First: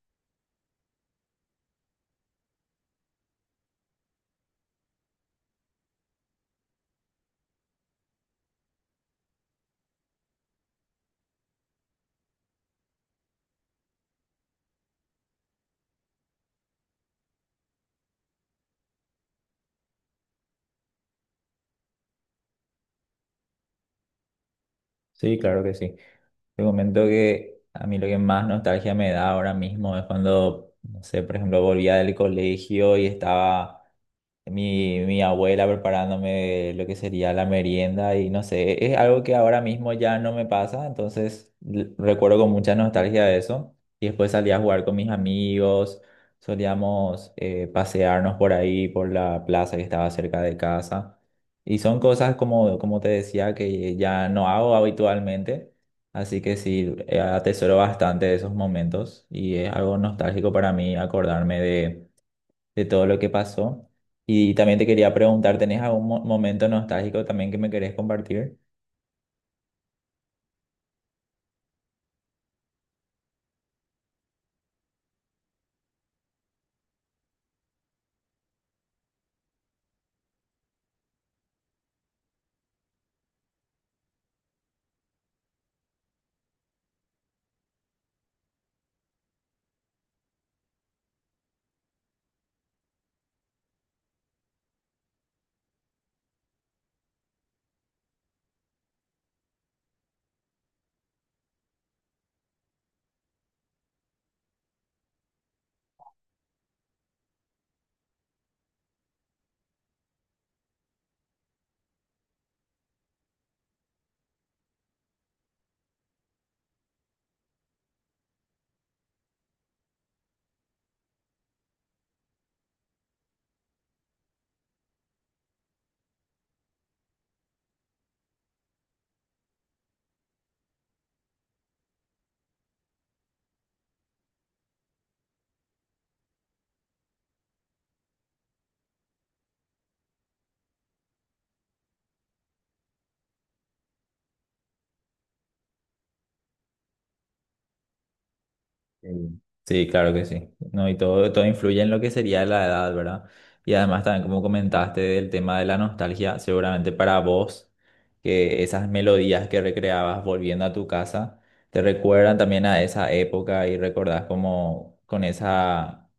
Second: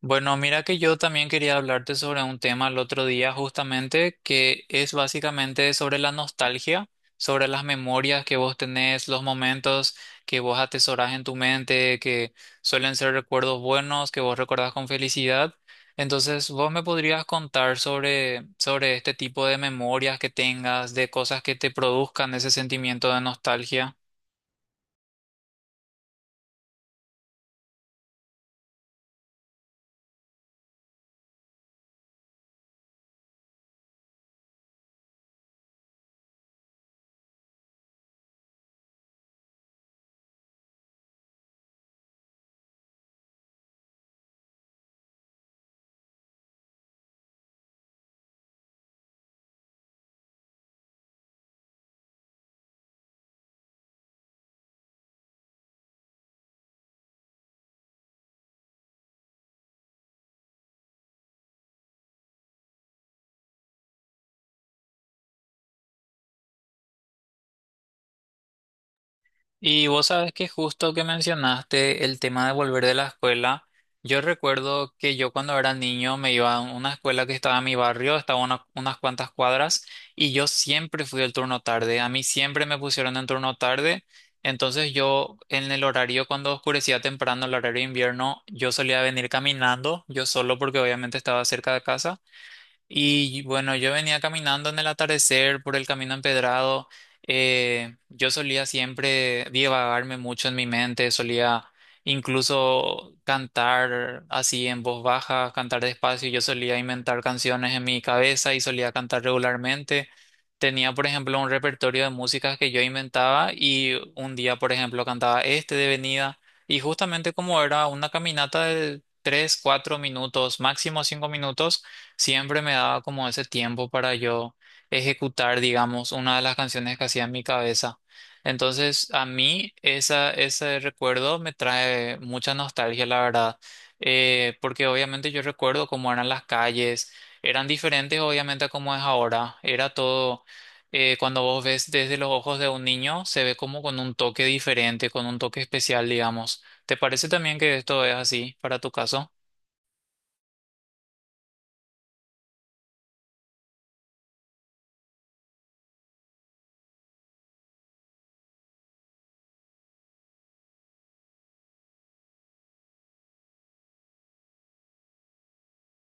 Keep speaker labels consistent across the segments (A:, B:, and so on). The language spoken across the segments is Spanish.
A: Bueno, mira que yo también quería hablarte sobre un tema el otro día justamente que es básicamente sobre la nostalgia, sobre las memorias que vos tenés, los momentos que vos atesorás en tu mente, que suelen ser recuerdos buenos, que vos recordás con felicidad. Entonces, vos me podrías contar sobre este tipo de memorias que tengas, de cosas que te produzcan ese sentimiento de nostalgia.
B: Sí, claro que sí. Te comento que a mí lo que más nostalgia me da ahora mismo es cuando, no sé, por ejemplo, volvía del colegio y estaba mi abuela preparándome lo que sería la merienda y no sé, es algo que ahora mismo ya no me pasa, entonces recuerdo con mucha nostalgia eso. Y después salía a jugar con mis amigos, solíamos pasearnos por ahí, por la plaza que estaba cerca de casa. Y son cosas como, como te decía que ya no hago habitualmente, así que sí, atesoro bastante esos momentos y es algo nostálgico para mí acordarme de todo lo que pasó. Y también te quería preguntar, ¿tenés algún momento nostálgico también que me querés compartir?
A: Y vos sabes que justo que mencionaste el tema de volver de la escuela, yo recuerdo que yo cuando era niño me iba a una escuela que estaba en mi barrio, estaba a unas cuantas cuadras, y yo siempre fui al turno tarde, a mí siempre me pusieron en turno tarde, entonces yo en el horario cuando oscurecía temprano, el horario de invierno, yo solía venir caminando, yo solo porque obviamente estaba cerca de casa. Y bueno, yo venía caminando en el atardecer por el camino empedrado. Yo solía siempre divagarme mucho en mi mente, solía incluso cantar así en voz baja, cantar despacio. Yo solía inventar canciones en mi cabeza y solía cantar regularmente. Tenía, por ejemplo, un repertorio de músicas que yo inventaba y un día, por ejemplo, cantaba este de venida. Y justamente como era una caminata de tres, cuatro minutos, máximo cinco minutos siempre me daba como ese tiempo para yo ejecutar, digamos, una de las canciones que hacía en mi cabeza. Entonces, a mí ese recuerdo me trae mucha nostalgia, la verdad. Porque obviamente yo recuerdo cómo eran las calles, eran diferentes obviamente a cómo es ahora, era todo. Cuando vos ves desde los ojos de un niño, se ve como con un toque diferente, con un toque especial, digamos. ¿Te parece también que esto es así para tu caso?
B: Sí. Sí, claro que sí. No, y todo, todo influye en lo que sería la edad, ¿verdad? Y además también como comentaste del tema de la nostalgia, seguramente para vos, que esas melodías que recreabas volviendo a tu casa, te recuerdan también a esa época y recordás como con esa,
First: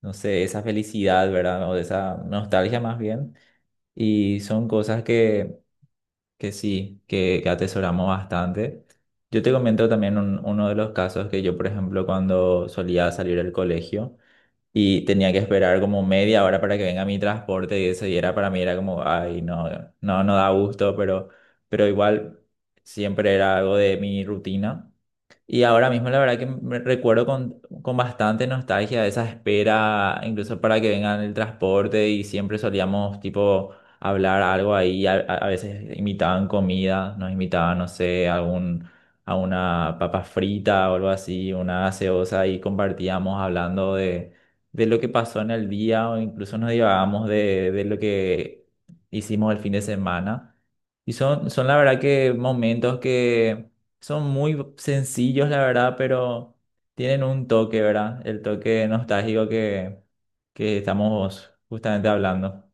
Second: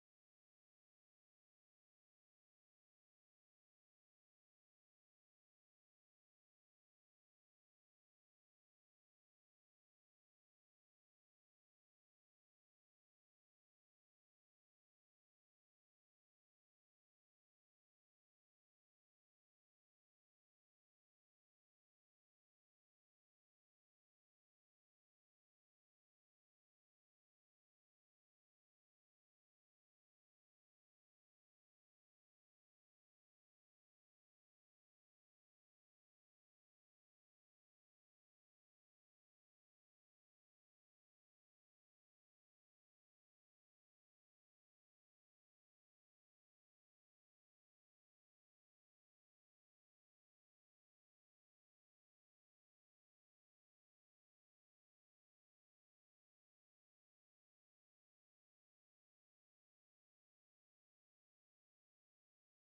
B: no sé, esa felicidad, ¿verdad? O de esa nostalgia más bien. Y son cosas que que sí, que atesoramos bastante. Yo te comento también uno de los casos que yo, por ejemplo, cuando solía salir del colegio y tenía que esperar como media hora para que venga mi transporte y eso, y era para mí era como, ay, no, no da gusto, pero igual siempre era algo de mi rutina. Y ahora mismo la verdad que me recuerdo con bastante nostalgia de esa espera, incluso para que vengan el transporte y siempre solíamos tipo hablar algo ahí, a veces imitaban comida, nos imitaban, no sé, algún, a una papa frita o algo así, una gaseosa y compartíamos hablando de lo que pasó en el día o incluso nos divagábamos de lo que hicimos el fin de semana. Y son la verdad que momentos que son muy sencillos, la verdad, pero tienen un toque, ¿verdad? El toque nostálgico que estamos justamente hablando.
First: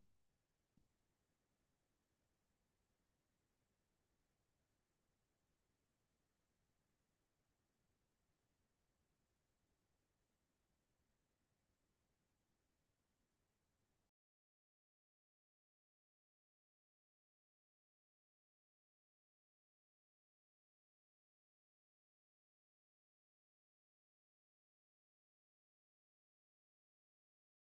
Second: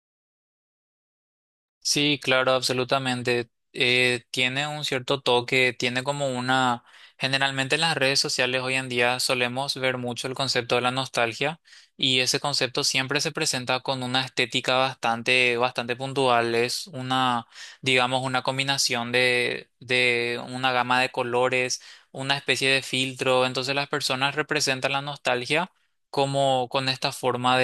A: Sí, claro, absolutamente. Tiene un cierto toque, tiene como una. Generalmente en las redes sociales hoy en día solemos ver mucho el concepto de la nostalgia y ese concepto siempre se presenta con una estética bastante puntual. Es una, digamos, una combinación de una gama de colores, una especie de filtro. Entonces las personas representan la nostalgia como con esta forma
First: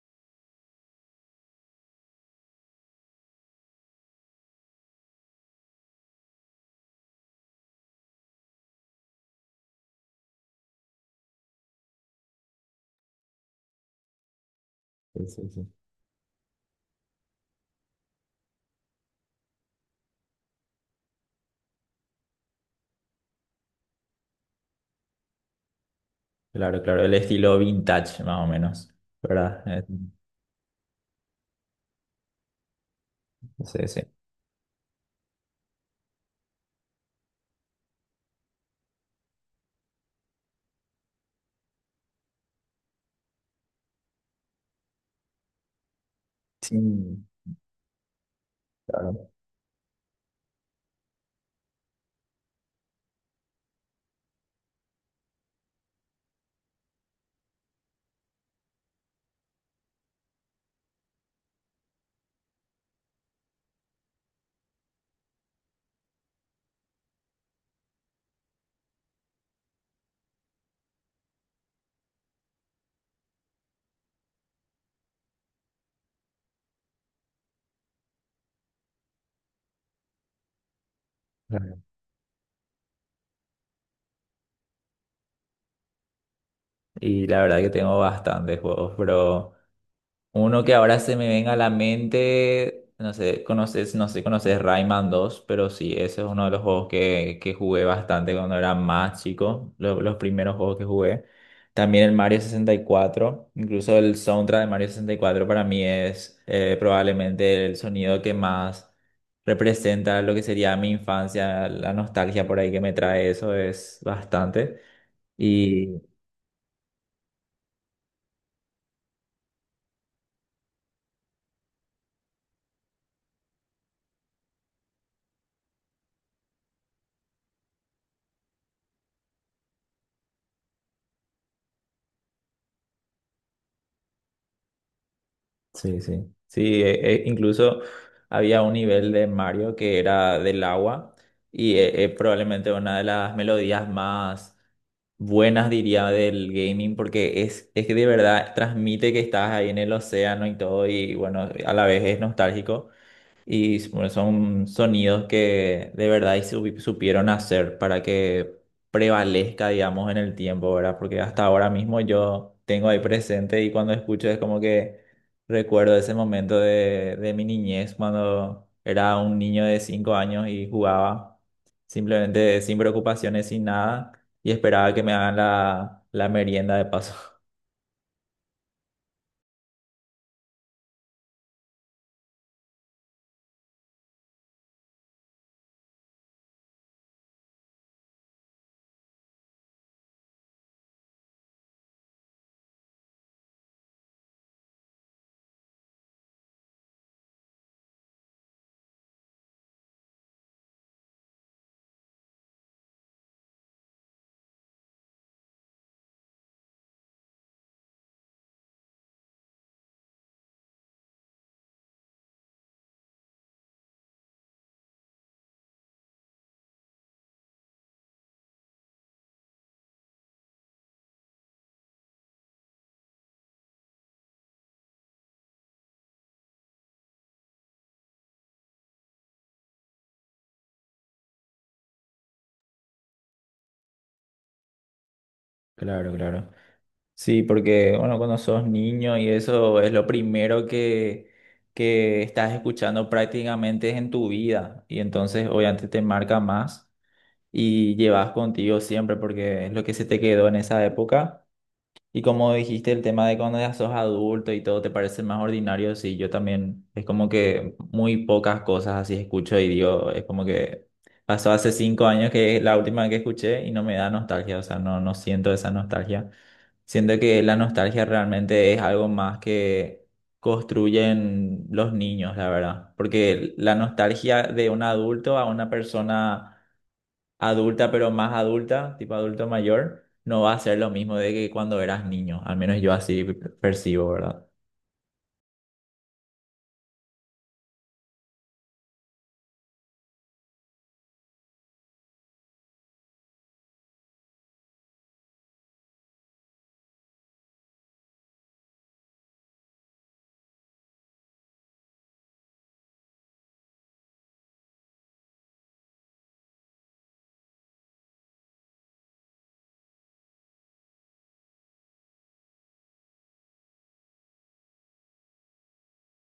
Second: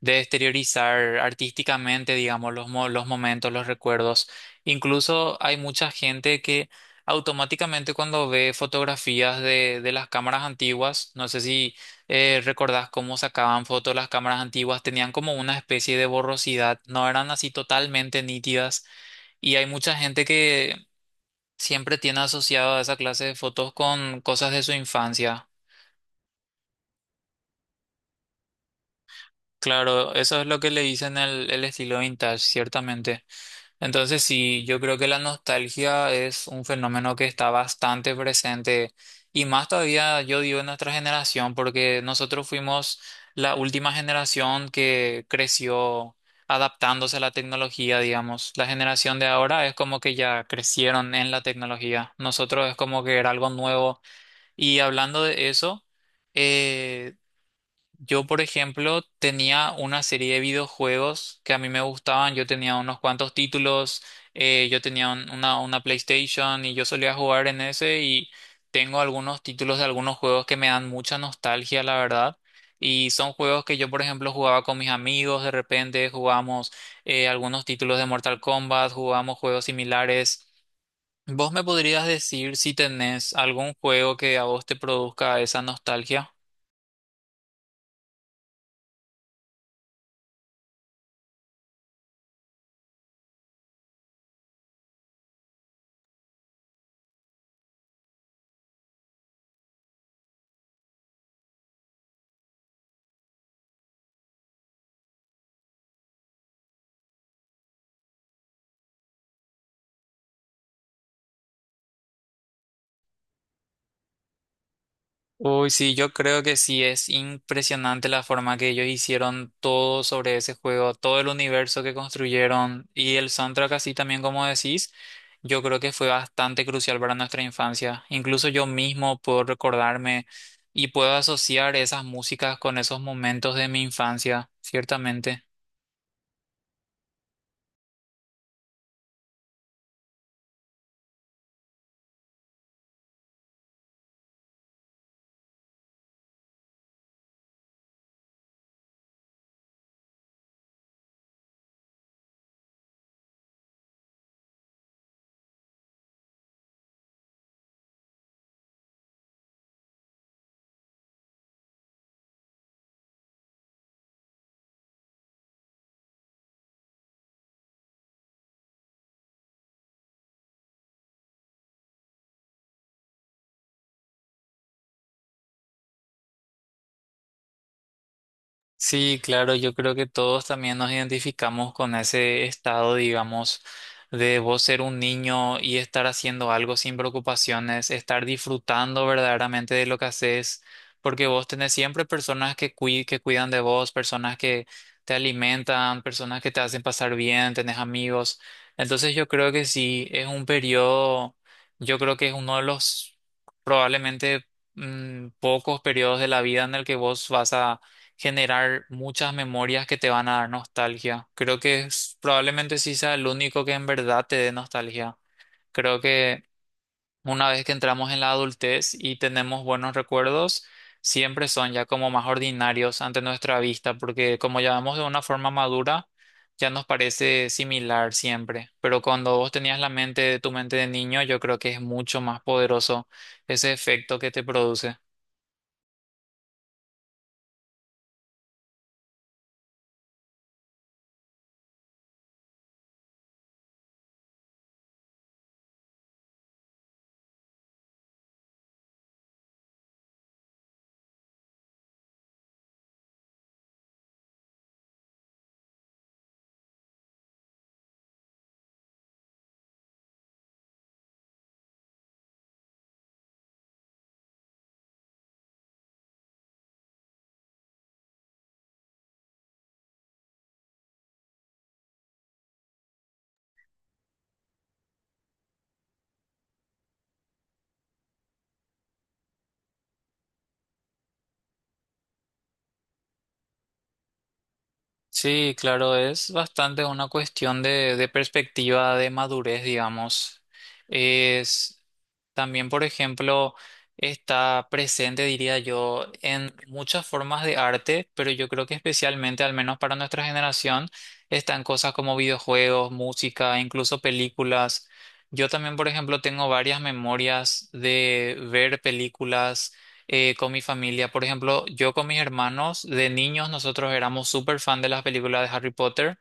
A: de exteriorizar artísticamente, digamos, los momentos, los recuerdos. Incluso hay mucha gente que automáticamente cuando ve fotografías de las cámaras antiguas, no sé si recordás cómo sacaban fotos las cámaras antiguas, tenían
B: Sí,
A: como
B: sí,
A: una
B: sí.
A: especie de borrosidad, no eran así totalmente nítidas. Y hay mucha gente que siempre tiene asociado a esa clase de fotos con cosas de su infancia.
B: Claro, claro, el estilo vintage, más o menos, ¿verdad?
A: Claro, eso es lo que le dicen el estilo vintage, ciertamente.
B: Sí, sí.
A: Entonces sí, yo creo que la nostalgia es un fenómeno que está bastante presente y más todavía yo digo en nuestra generación porque nosotros fuimos la última generación que creció
B: Sí,
A: adaptándose a la tecnología, digamos. La generación de
B: claro.
A: ahora es como que ya crecieron en la tecnología. Nosotros es como que era algo nuevo y hablando de eso, eh, yo, por ejemplo, tenía una serie de videojuegos que a mí me gustaban. Yo tenía unos cuantos títulos, yo tenía una PlayStation y yo solía jugar en ese y tengo algunos títulos de algunos juegos que me dan mucha nostalgia, la verdad. Y son juegos que yo, por ejemplo, jugaba con mis amigos, de repente jugamos algunos títulos de Mortal Kombat, jugamos juegos similares. ¿Vos me
B: Claro.
A: podrías decir si tenés algún juego que a vos te produzca esa nostalgia?
B: Y la verdad que tengo bastantes juegos, pero... Uno que ahora se me venga a la mente, no sé, conoces, no sé, si conoces Rayman 2, pero sí, ese es uno de los juegos que jugué bastante cuando era más chico, los primeros juegos que jugué. También el Mario 64, incluso el soundtrack de Mario 64 para mí es probablemente el sonido que más representa lo que sería mi infancia, la nostalgia por ahí que me trae eso es bastante.
A: Uy, sí,
B: Y
A: yo creo que sí, es impresionante la forma que ellos hicieron todo sobre ese juego, todo el universo que construyeron y el soundtrack así también como decís, yo creo que fue bastante crucial para nuestra infancia. Incluso yo mismo puedo recordarme y puedo asociar esas músicas con esos momentos de mi infancia, ciertamente.
B: sí, sí. Sí, e incluso había un nivel de Mario que era del agua y es probablemente una de las melodías más buenas, diría, del gaming porque es que de verdad transmite que estás ahí en el océano y todo y bueno, a la vez es nostálgico. Y bueno, son sonidos que de verdad y supieron hacer para que prevalezca, digamos, en el tiempo, ¿verdad? Porque hasta ahora mismo yo tengo ahí presente y cuando escucho es como que recuerdo ese momento de mi niñez, cuando era un niño de 5 años y jugaba simplemente sin preocupaciones, sin nada, y esperaba que me hagan la, la merienda de paso.
A: Sí, claro, yo creo que todos también nos identificamos con ese estado, digamos, de vos ser un niño y estar haciendo algo sin preocupaciones, estar disfrutando verdaderamente de lo que haces, porque vos tenés siempre personas que cuidan de vos, personas que te alimentan, personas que te hacen pasar bien, tenés amigos. Entonces yo creo que sí, es un periodo, yo creo que es uno de los probablemente pocos periodos de la vida en el que vos vas a generar muchas memorias que te van a dar nostalgia. Creo que probablemente sí sea el único que en verdad te dé nostalgia. Creo que una vez que entramos en la adultez y tenemos buenos recuerdos, siempre son ya como más ordinarios ante nuestra vista, porque como ya vamos de una forma madura, ya nos parece similar siempre. Pero cuando vos tenías tu mente de niño, yo creo que es mucho más poderoso ese efecto que te produce.
B: Claro, claro. Sí, porque bueno, cuando sos niño y eso es lo primero que estás escuchando prácticamente en tu vida y entonces obviamente te marca más y llevas contigo siempre porque es lo que se te quedó en esa época y como dijiste el tema de cuando ya sos adulto y todo te parece más ordinario, sí, yo también es como que muy pocas cosas así escucho y digo, es como que pasó hace 5 años que es la última que escuché y no me da nostalgia, o sea, no, no siento esa nostalgia. Siento que la nostalgia realmente es algo más que construyen los niños, la verdad. Porque la nostalgia de un adulto a una persona adulta, pero más adulta, tipo adulto mayor, no va a ser lo mismo de que cuando eras niño. Al menos yo así percibo, ¿verdad?
A: Sí, claro, es bastante una cuestión de perspectiva, de madurez, digamos. Es también, por ejemplo, está presente, diría yo, en muchas formas de arte, pero yo creo que especialmente, al menos para nuestra generación, están cosas como videojuegos, música, incluso películas. Yo también, por ejemplo, tengo varias memorias de ver películas con mi familia. Por ejemplo, yo con mis hermanos, de niños nosotros éramos súper fan de las películas de Harry Potter.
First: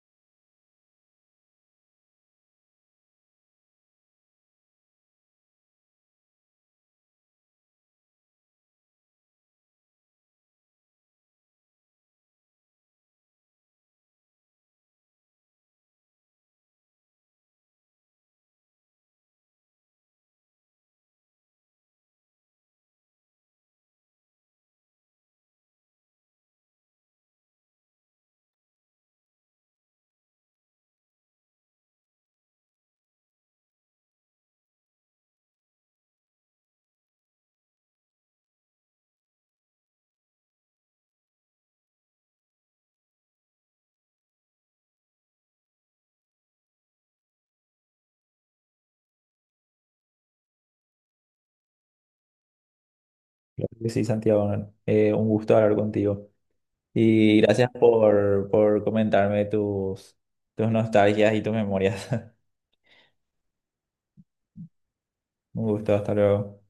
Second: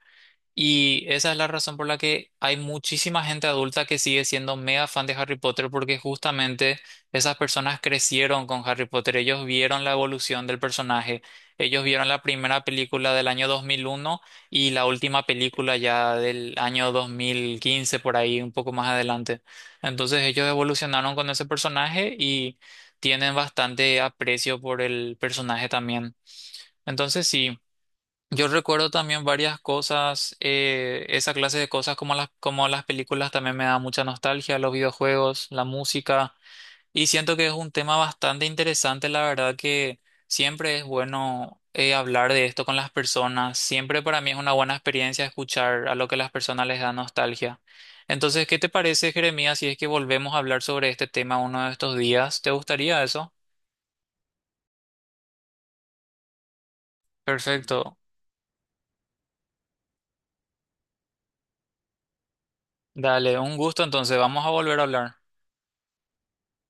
A: Y esa es la razón por la que hay muchísima gente adulta que sigue siendo mega fan de Harry Potter porque justamente esas personas crecieron con Harry Potter, ellos vieron la evolución del personaje, ellos vieron la primera película del año 2001 y la última película ya del año 2015 por ahí, un poco más adelante. Entonces ellos evolucionaron con ese personaje y tienen bastante aprecio por el personaje también. Entonces sí. Yo recuerdo también varias cosas, esa clase de cosas como como las películas también me da mucha nostalgia, los videojuegos, la música, y siento que es un tema bastante interesante, la verdad que siempre es bueno hablar de esto con las personas, siempre para mí es una buena experiencia escuchar a lo que las personas les da nostalgia. Entonces, ¿qué te parece, Jeremías, si es que volvemos a hablar sobre este tema uno de estos días? ¿Te gustaría eso?
B: Claro que sí, Santiago. ¿No? Un gusto hablar contigo. Y gracias
A: Perfecto,
B: por comentarme tus, tus nostalgias y tus memorias.
A: dale, un gusto, entonces vamos a volver a hablar.
B: Un gusto, hasta luego.